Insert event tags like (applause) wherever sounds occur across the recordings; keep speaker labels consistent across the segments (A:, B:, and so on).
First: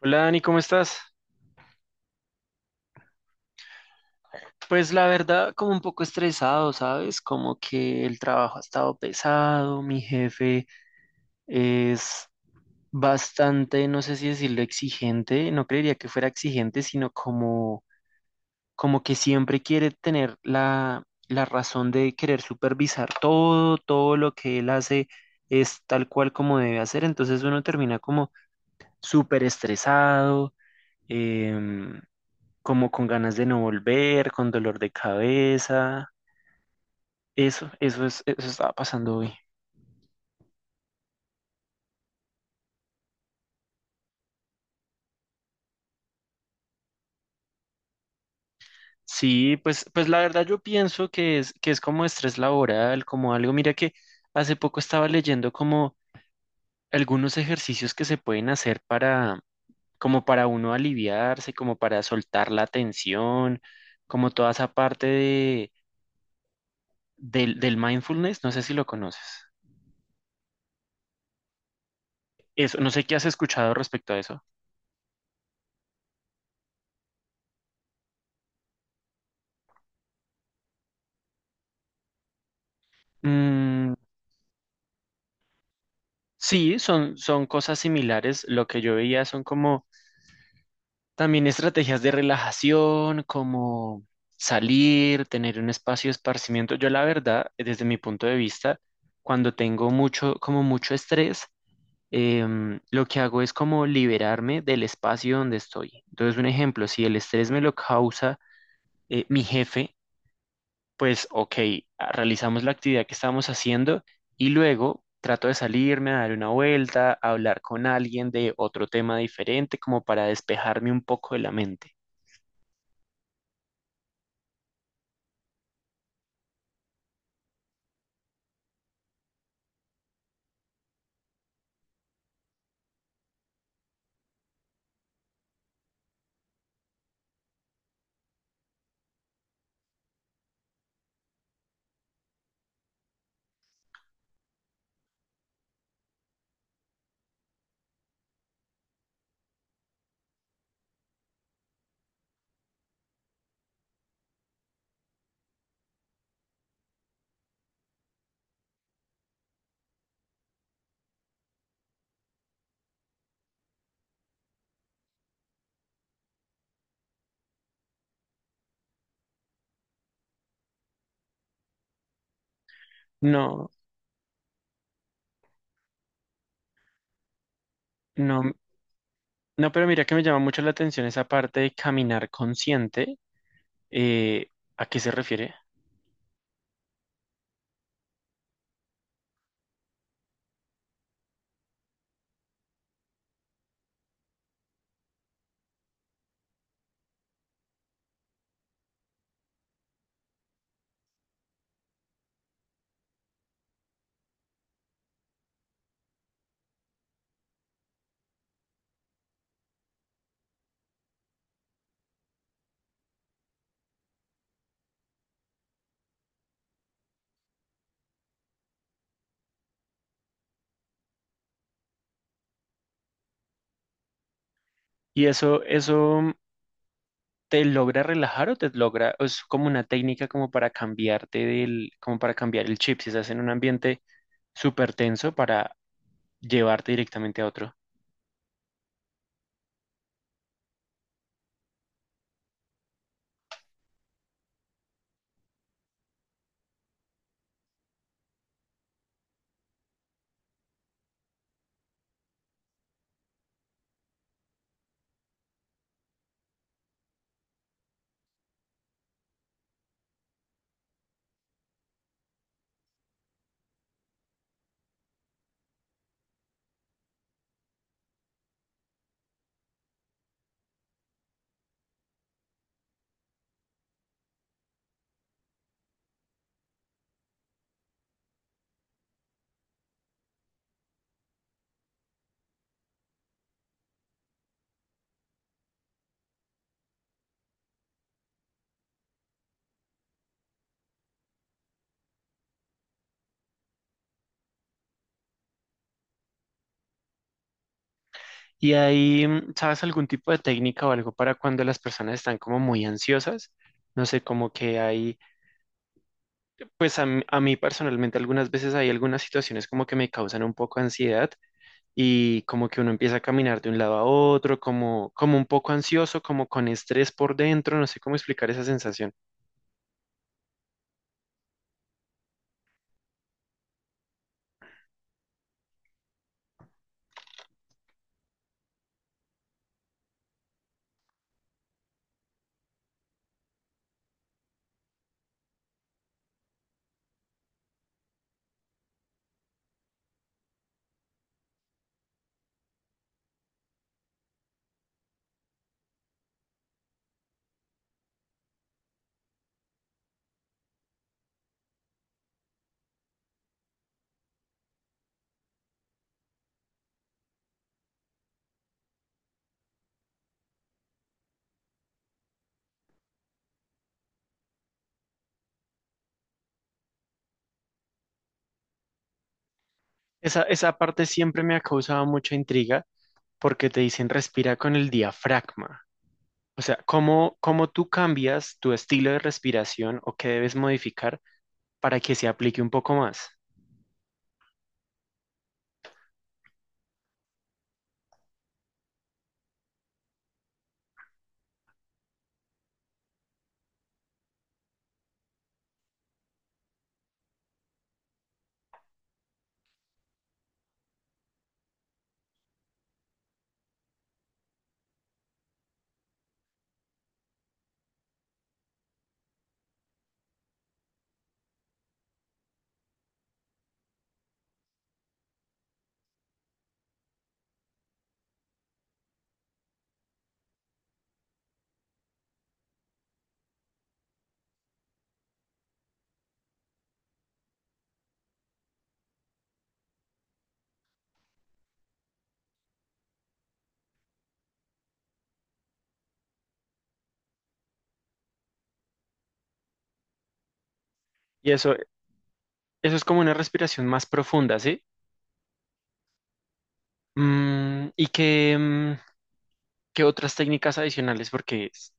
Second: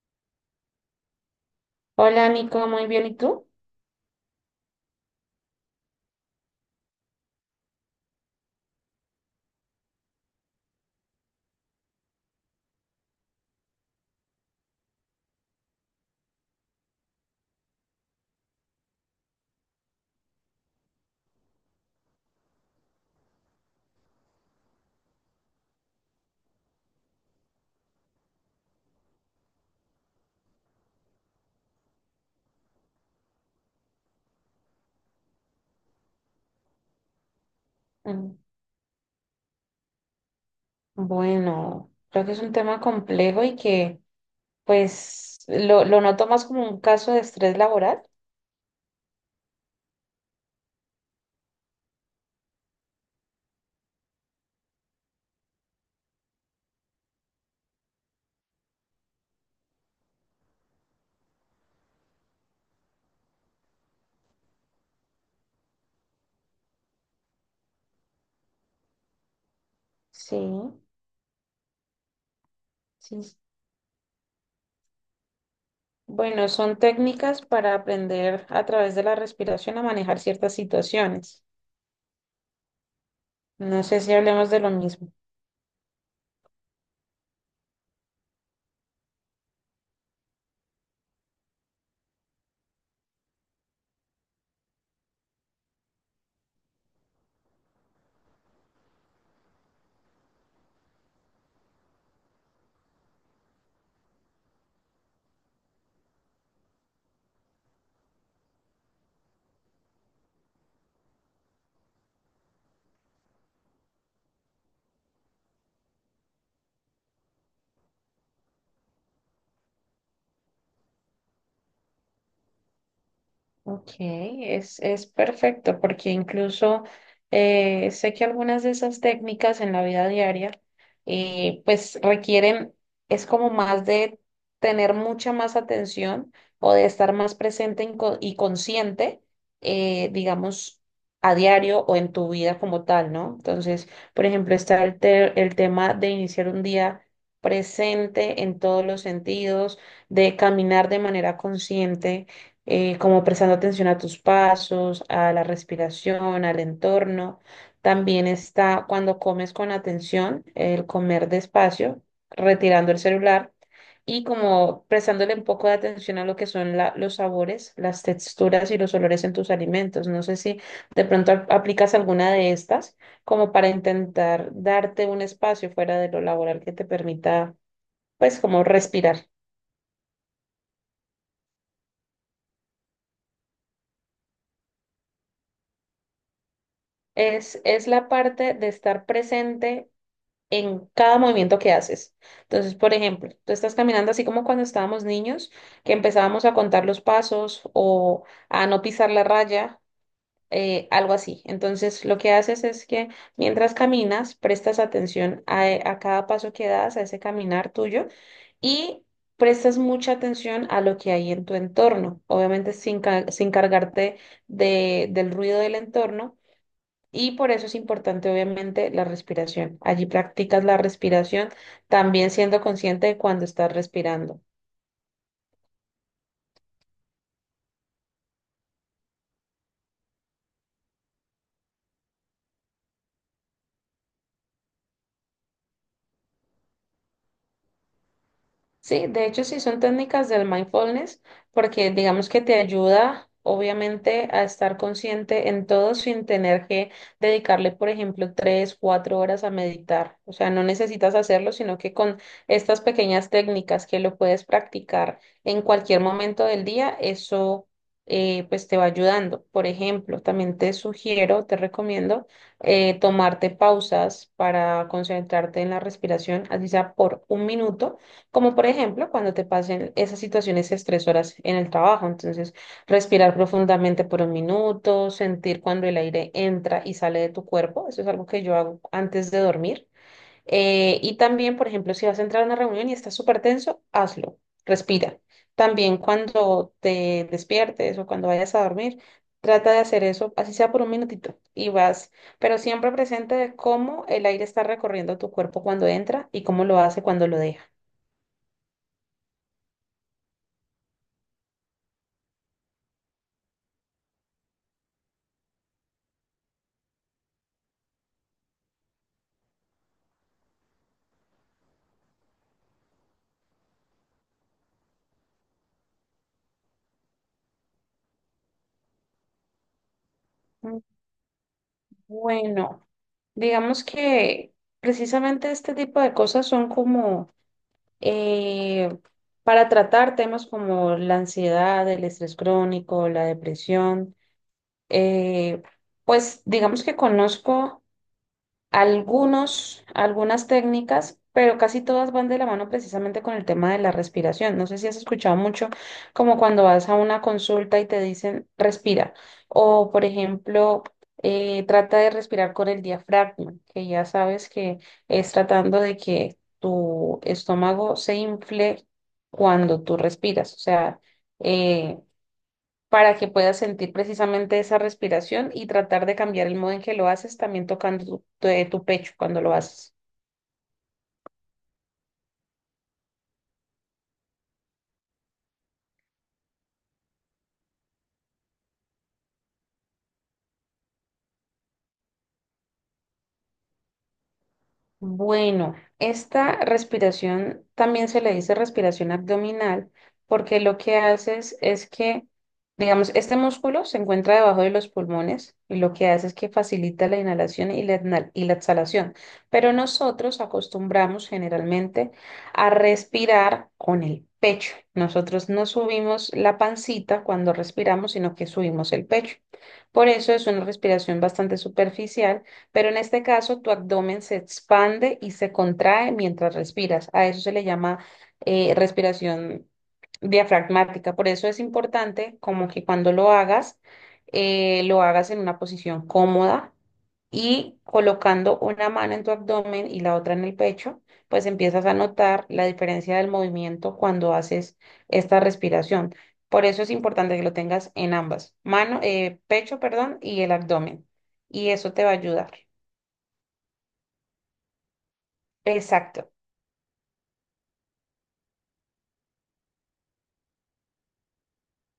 A: Hola Dani, ¿cómo estás?
B: Hola Nico, muy bien, ¿y tú?
A: Pues la verdad, como un poco estresado, ¿sabes? Como que el trabajo ha estado pesado, mi jefe es bastante, no sé si decirlo exigente, no creería que fuera exigente, sino como, como que siempre quiere tener la razón de querer supervisar todo, todo lo que él hace es tal cual como debe hacer. Entonces uno termina como súper estresado, como con ganas de no volver, con dolor de cabeza. Eso es,
B: Mm.
A: eso estaba pasando hoy.
B: Bueno, creo que es un tema complejo y que pues lo noto más como un caso de estrés laboral.
A: Sí, pues, pues la verdad yo pienso que es como estrés laboral, como algo. Mira que hace poco estaba leyendo como algunos ejercicios que se pueden hacer para, como para uno aliviarse, como para soltar la tensión, como toda esa parte de, del mindfulness. No sé si lo conoces.
B: Sí,
A: Eso, no sé qué
B: sí.
A: has escuchado respecto a eso.
B: Bueno, son técnicas para aprender a través de la respiración a manejar ciertas situaciones. No
A: Mm.
B: sé si hablemos de lo mismo.
A: Sí, son, son cosas similares. Lo que yo veía son como también estrategias de relajación, como salir, tener un espacio de esparcimiento. Yo la verdad, desde mi punto de vista, cuando tengo mucho, como mucho estrés, lo que hago es como liberarme del espacio donde estoy. Entonces, un ejemplo, si el estrés me lo causa mi jefe, pues, ok, realizamos la actividad que estábamos haciendo y luego trato de salirme a dar una vuelta, a hablar con alguien de otro tema diferente, como para despejarme un poco de la mente.
B: Ok, es perfecto porque incluso sé que algunas de esas técnicas en la vida diaria pues requieren, es como más de tener mucha más atención o de estar más presente en y consciente, digamos, a diario o en tu vida como tal, ¿no? Entonces, por ejemplo, está el tema de iniciar un día presente en todos los sentidos, de caminar de manera consciente, como prestando atención a tus pasos, a la respiración, al entorno. También está cuando comes con atención, el comer despacio, retirando el celular y como prestándole un poco de atención a lo que son los sabores, las texturas y los olores en tus alimentos. No sé si de pronto aplicas alguna de estas como para
A: No,
B: intentar darte un espacio fuera de lo laboral que te permita, pues,
A: no,
B: como respirar.
A: no, pero mira que me llama mucho la atención esa parte de caminar consciente. eh, ¿A qué se refiere?
B: Es la parte de estar presente en cada movimiento que haces. Entonces, por ejemplo, tú estás caminando así como cuando estábamos niños, que empezábamos a contar los pasos o a no pisar la raya, algo así. Entonces, lo que haces es que mientras caminas, prestas atención a, a cada paso que das, a ese caminar tuyo, y prestas mucha atención a lo que hay en tu entorno, obviamente sin cargarte del ruido del entorno y por eso es importante, obviamente, la respiración. Allí practicas la respiración, también siendo consciente de cuando estás respirando.
A: ¿Y eso te logra relajar o te logra, o es como una técnica como para cambiarte del, como para cambiar el chip, si estás en un ambiente súper tenso para llevarte directamente a otro?
B: Sí, de hecho sí son técnicas del mindfulness porque digamos que te ayuda obviamente a estar consciente en todo sin tener que dedicarle, por ejemplo, tres, cuatro horas a meditar. O sea, no necesitas hacerlo, sino que con estas pequeñas técnicas que lo puedes practicar en cualquier momento del día, eso pues te va ayudando. Por ejemplo, también te sugiero, te recomiendo tomarte pausas para concentrarte en la respiración, así sea por un minuto como por ejemplo, cuando te pasen esas situaciones estresoras en el trabajo. Entonces, respirar profundamente por un minuto, sentir cuando el aire entra y sale de tu cuerpo. Eso es algo que yo hago antes de dormir. Y también, por ejemplo, si vas a entrar a una reunión y estás súper tenso, hazlo. Respira. También cuando te despiertes o cuando vayas a dormir, trata de hacer eso, así sea por un minutito, y vas, pero siempre presente de cómo el aire está recorriendo tu cuerpo cuando entra y cómo lo hace cuando lo deja.
A: Y ahí, ¿sabes algún tipo de técnica o algo para cuando las personas están como muy ansiosas? No sé, como que hay, pues a mí personalmente algunas veces hay algunas situaciones como que me causan un poco ansiedad y como que uno empieza a caminar de un lado a otro, como, como un poco ansioso, como con estrés por dentro, no sé cómo explicar esa sensación.
B: Bueno, digamos que precisamente este tipo de cosas son como eh, para tratar temas como la ansiedad, el estrés crónico, la depresión. eh, pues digamos que conozco algunas técnicas, pero casi todas van de la mano precisamente con el tema de la respiración. No sé si has escuchado mucho como cuando vas a una consulta y te dicen respira o, por ejemplo, trata de respirar con el diafragma, que ya sabes que es tratando de que tu estómago se infle cuando tú respiras, o sea, eh, para que puedas sentir precisamente esa respiración y tratar de cambiar el modo en que lo haces, también tocando tu pecho cuando lo haces.
A: Esa parte siempre me ha causado mucha intriga porque te dicen respira con el diafragma. O sea, ¿cómo, cómo tú cambias tu estilo de respiración o qué debes modificar para que se aplique un poco más?
B: Bueno, esta respiración también se le dice respiración abdominal porque lo que haces es que, digamos, este músculo se encuentra debajo de los pulmones y lo que hace es que facilita la inhalación y la exhalación. Pero nosotros acostumbramos generalmente a respirar con el pecho. Nosotros no subimos la pancita cuando respiramos, sino que subimos el pecho. Por eso es una respiración bastante superficial, pero en este caso, tu abdomen se expande y se contrae mientras respiras. A eso se le llama respiración diafragmática. Por eso es importante como que cuando lo hagas en una posición cómoda y colocando una mano en tu abdomen y la otra en el pecho, pues empiezas a notar la diferencia del movimiento cuando haces esta respiración. Por eso es importante que lo tengas en ambas, mano, pecho, perdón, y el abdomen.
A: Y
B: Y
A: eso,
B: eso te va a ayudar.
A: eso es como una respiración más profunda, ¿sí?
B: Exacto.
A: ¿Y qué, qué otras técnicas adicionales? Porque s-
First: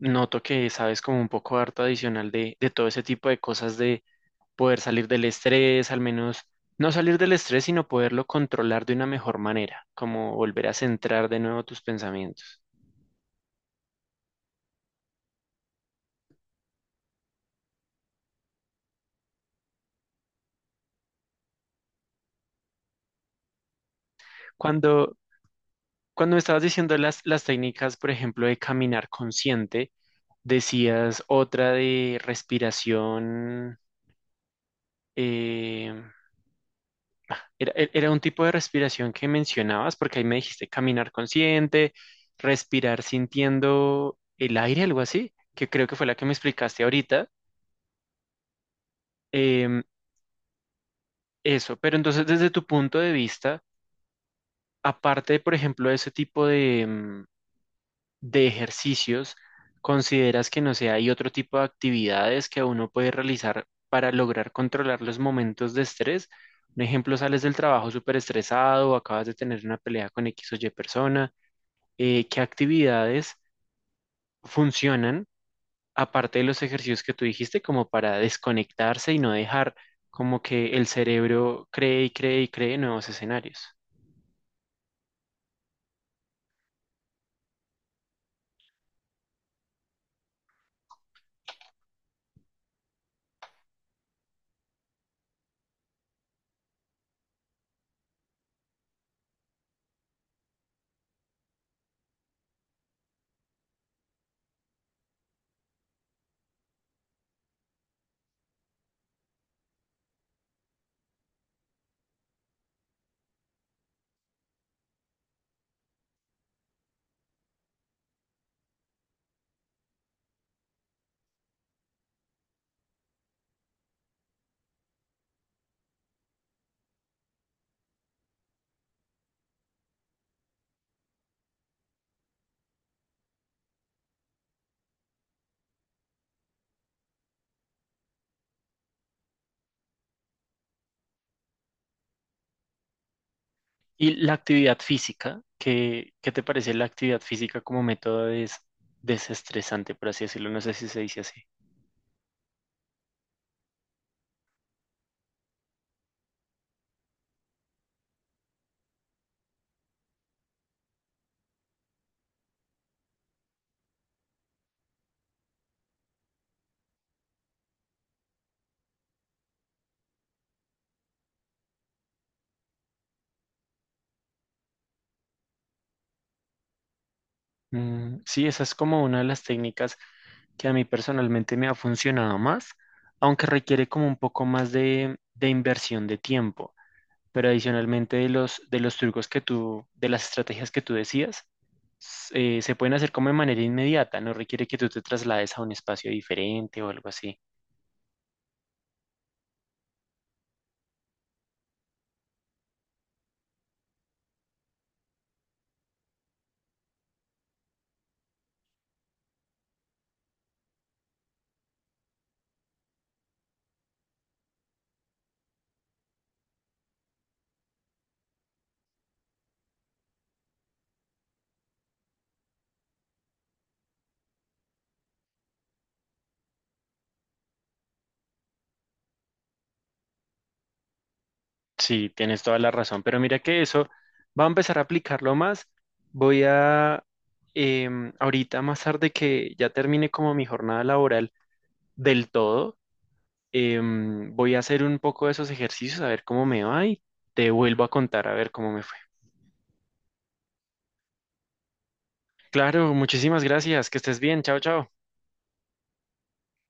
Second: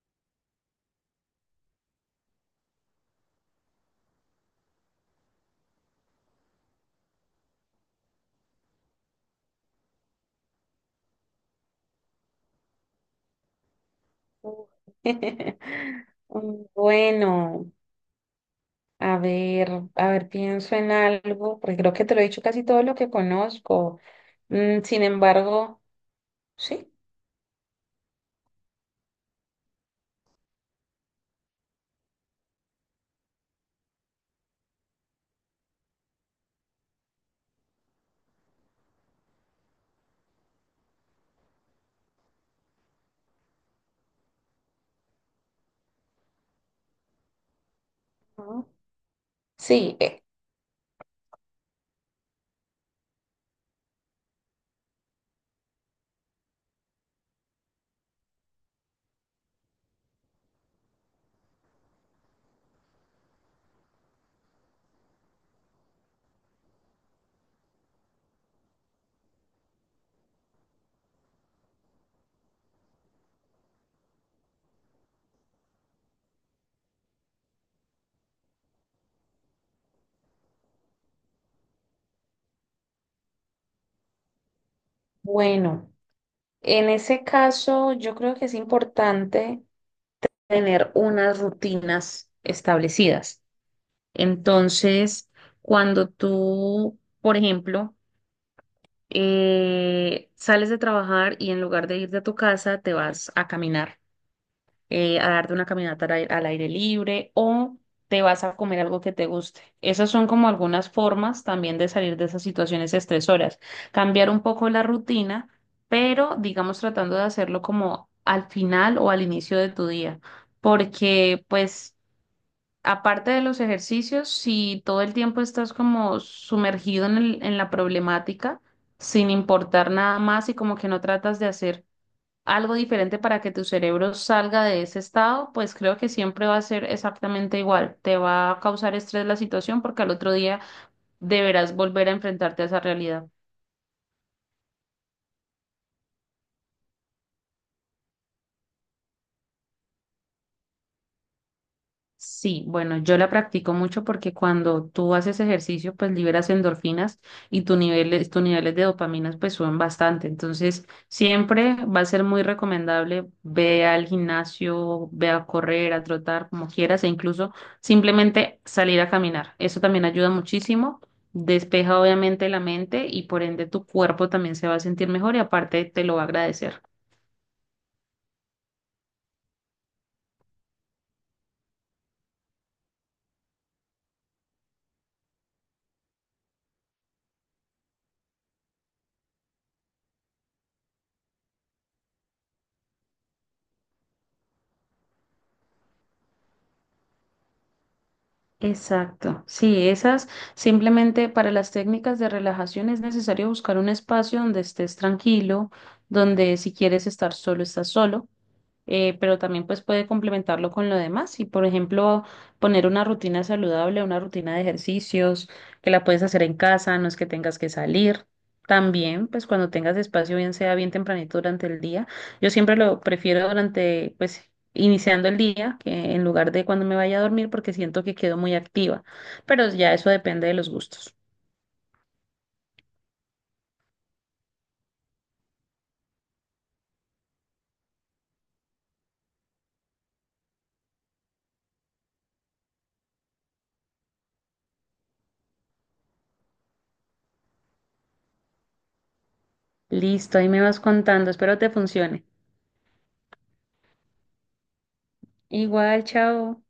A: noto que sabes como un poco harto adicional de todo ese tipo de cosas de poder salir del estrés, al menos no salir del estrés, sino poderlo controlar de una mejor manera, como volver a centrar de nuevo tus pensamientos.
B: (laughs) Bueno, a ver, a ver, pienso en algo, porque creo que te lo he dicho casi todo lo que conozco. Mm, sin
A: Cuando,
B: embargo,
A: cuando me estabas
B: sí.
A: diciendo las técnicas, por ejemplo, de caminar consciente, decías otra de respiración. eh, Era, e- era un tipo de respiración que mencionabas, porque ahí me dijiste caminar consciente, respirar sintiendo el aire, algo así, que creo que fue la que me explicaste ahorita.
B: Ujú.
A: em,
B: Sí.
A: Eso, pero entonces desde tu punto de vista, aparte, por ejemplo, de ese tipo de, de ejercicios, ¿consideras que no sé, hay otro tipo de actividades que uno puede realizar para lograr controlar los momentos de estrés? Un ejemplo, sales del trabajo súper estresado, acabas de tener una pelea con X o Y persona. ¿Qué actividades funcionan, aparte de los ejercicios que tú dijiste, como para desconectarse y no dejar como que el cerebro cree y cree y cree nuevos escenarios?
B: Bueno, en ese caso yo creo que es importante tener unas rutinas establecidas. Entonces, cuando tú, por ejemplo, sales de trabajar y en lugar de irte a tu casa, te vas a caminar, a darte una caminata al aire libre o te vas a comer algo que te guste. Esas son como algunas formas también de salir de esas situaciones estresoras, cambiar un poco la rutina, pero digamos tratando de hacerlo como al final o al inicio de tu día, porque pues aparte de los ejercicios, si todo el tiempo estás como sumergido en en la problemática, sin importar nada más y como que no tratas de hacer algo diferente para que tu cerebro salga de ese estado, pues creo que siempre va a ser exactamente igual. Te va a causar estrés la situación porque al otro día deberás volver a enfrentarte a esa realidad.
A: Y la actividad física, ¿qué, qué te parece la actividad física como método des- desestresante, por así decirlo? No sé si se dice así.
B: Sí, bueno, yo la practico mucho porque cuando tú haces ejercicio, pues liberas endorfinas y tus niveles de dopaminas pues suben bastante. Entonces, siempre va a ser muy recomendable, ve al gimnasio, ve a correr, a trotar, como quieras, e incluso simplemente salir a caminar. Eso también ayuda muchísimo, despeja obviamente la mente y por ende tu cuerpo también se va a sentir mejor y aparte te lo va a agradecer.
A: Mm, sí, esa es como una de las técnicas que a mí personalmente me ha funcionado más, aunque requiere como un poco más de inversión de tiempo. Pero adicionalmente de los trucos que tú, de las estrategias que tú decías, s- se pueden hacer como de manera inmediata, no requiere que tú te traslades a un espacio diferente o algo así.
B: Exacto, sí, esas simplemente para las técnicas de relajación es necesario buscar un espacio donde estés tranquilo, donde si quieres estar solo, estás solo, pero también pues puede complementarlo con lo demás. Y por ejemplo, poner una rutina saludable, una rutina de ejercicios que la puedes hacer en casa, no es que tengas que salir. También, pues cuando tengas espacio, bien sea bien tempranito durante el día. Yo siempre lo prefiero durante, pues, iniciando el día, que en lugar de cuando me vaya a dormir, porque siento que quedo muy activa. Pero ya eso depende de los gustos.
A: Sí, tienes toda la razón, pero mira que eso va a empezar a aplicarlo más. Voy a, ahorita más tarde que ya termine como mi jornada laboral del todo, voy a hacer un poco de esos ejercicios, a ver cómo me va y te vuelvo a contar, a ver cómo me fue.
B: Listo, ahí me vas contando. Espero te funcione.
A: Claro, muchísimas gracias, que estés bien, chao, chao.
B: Igual, chao.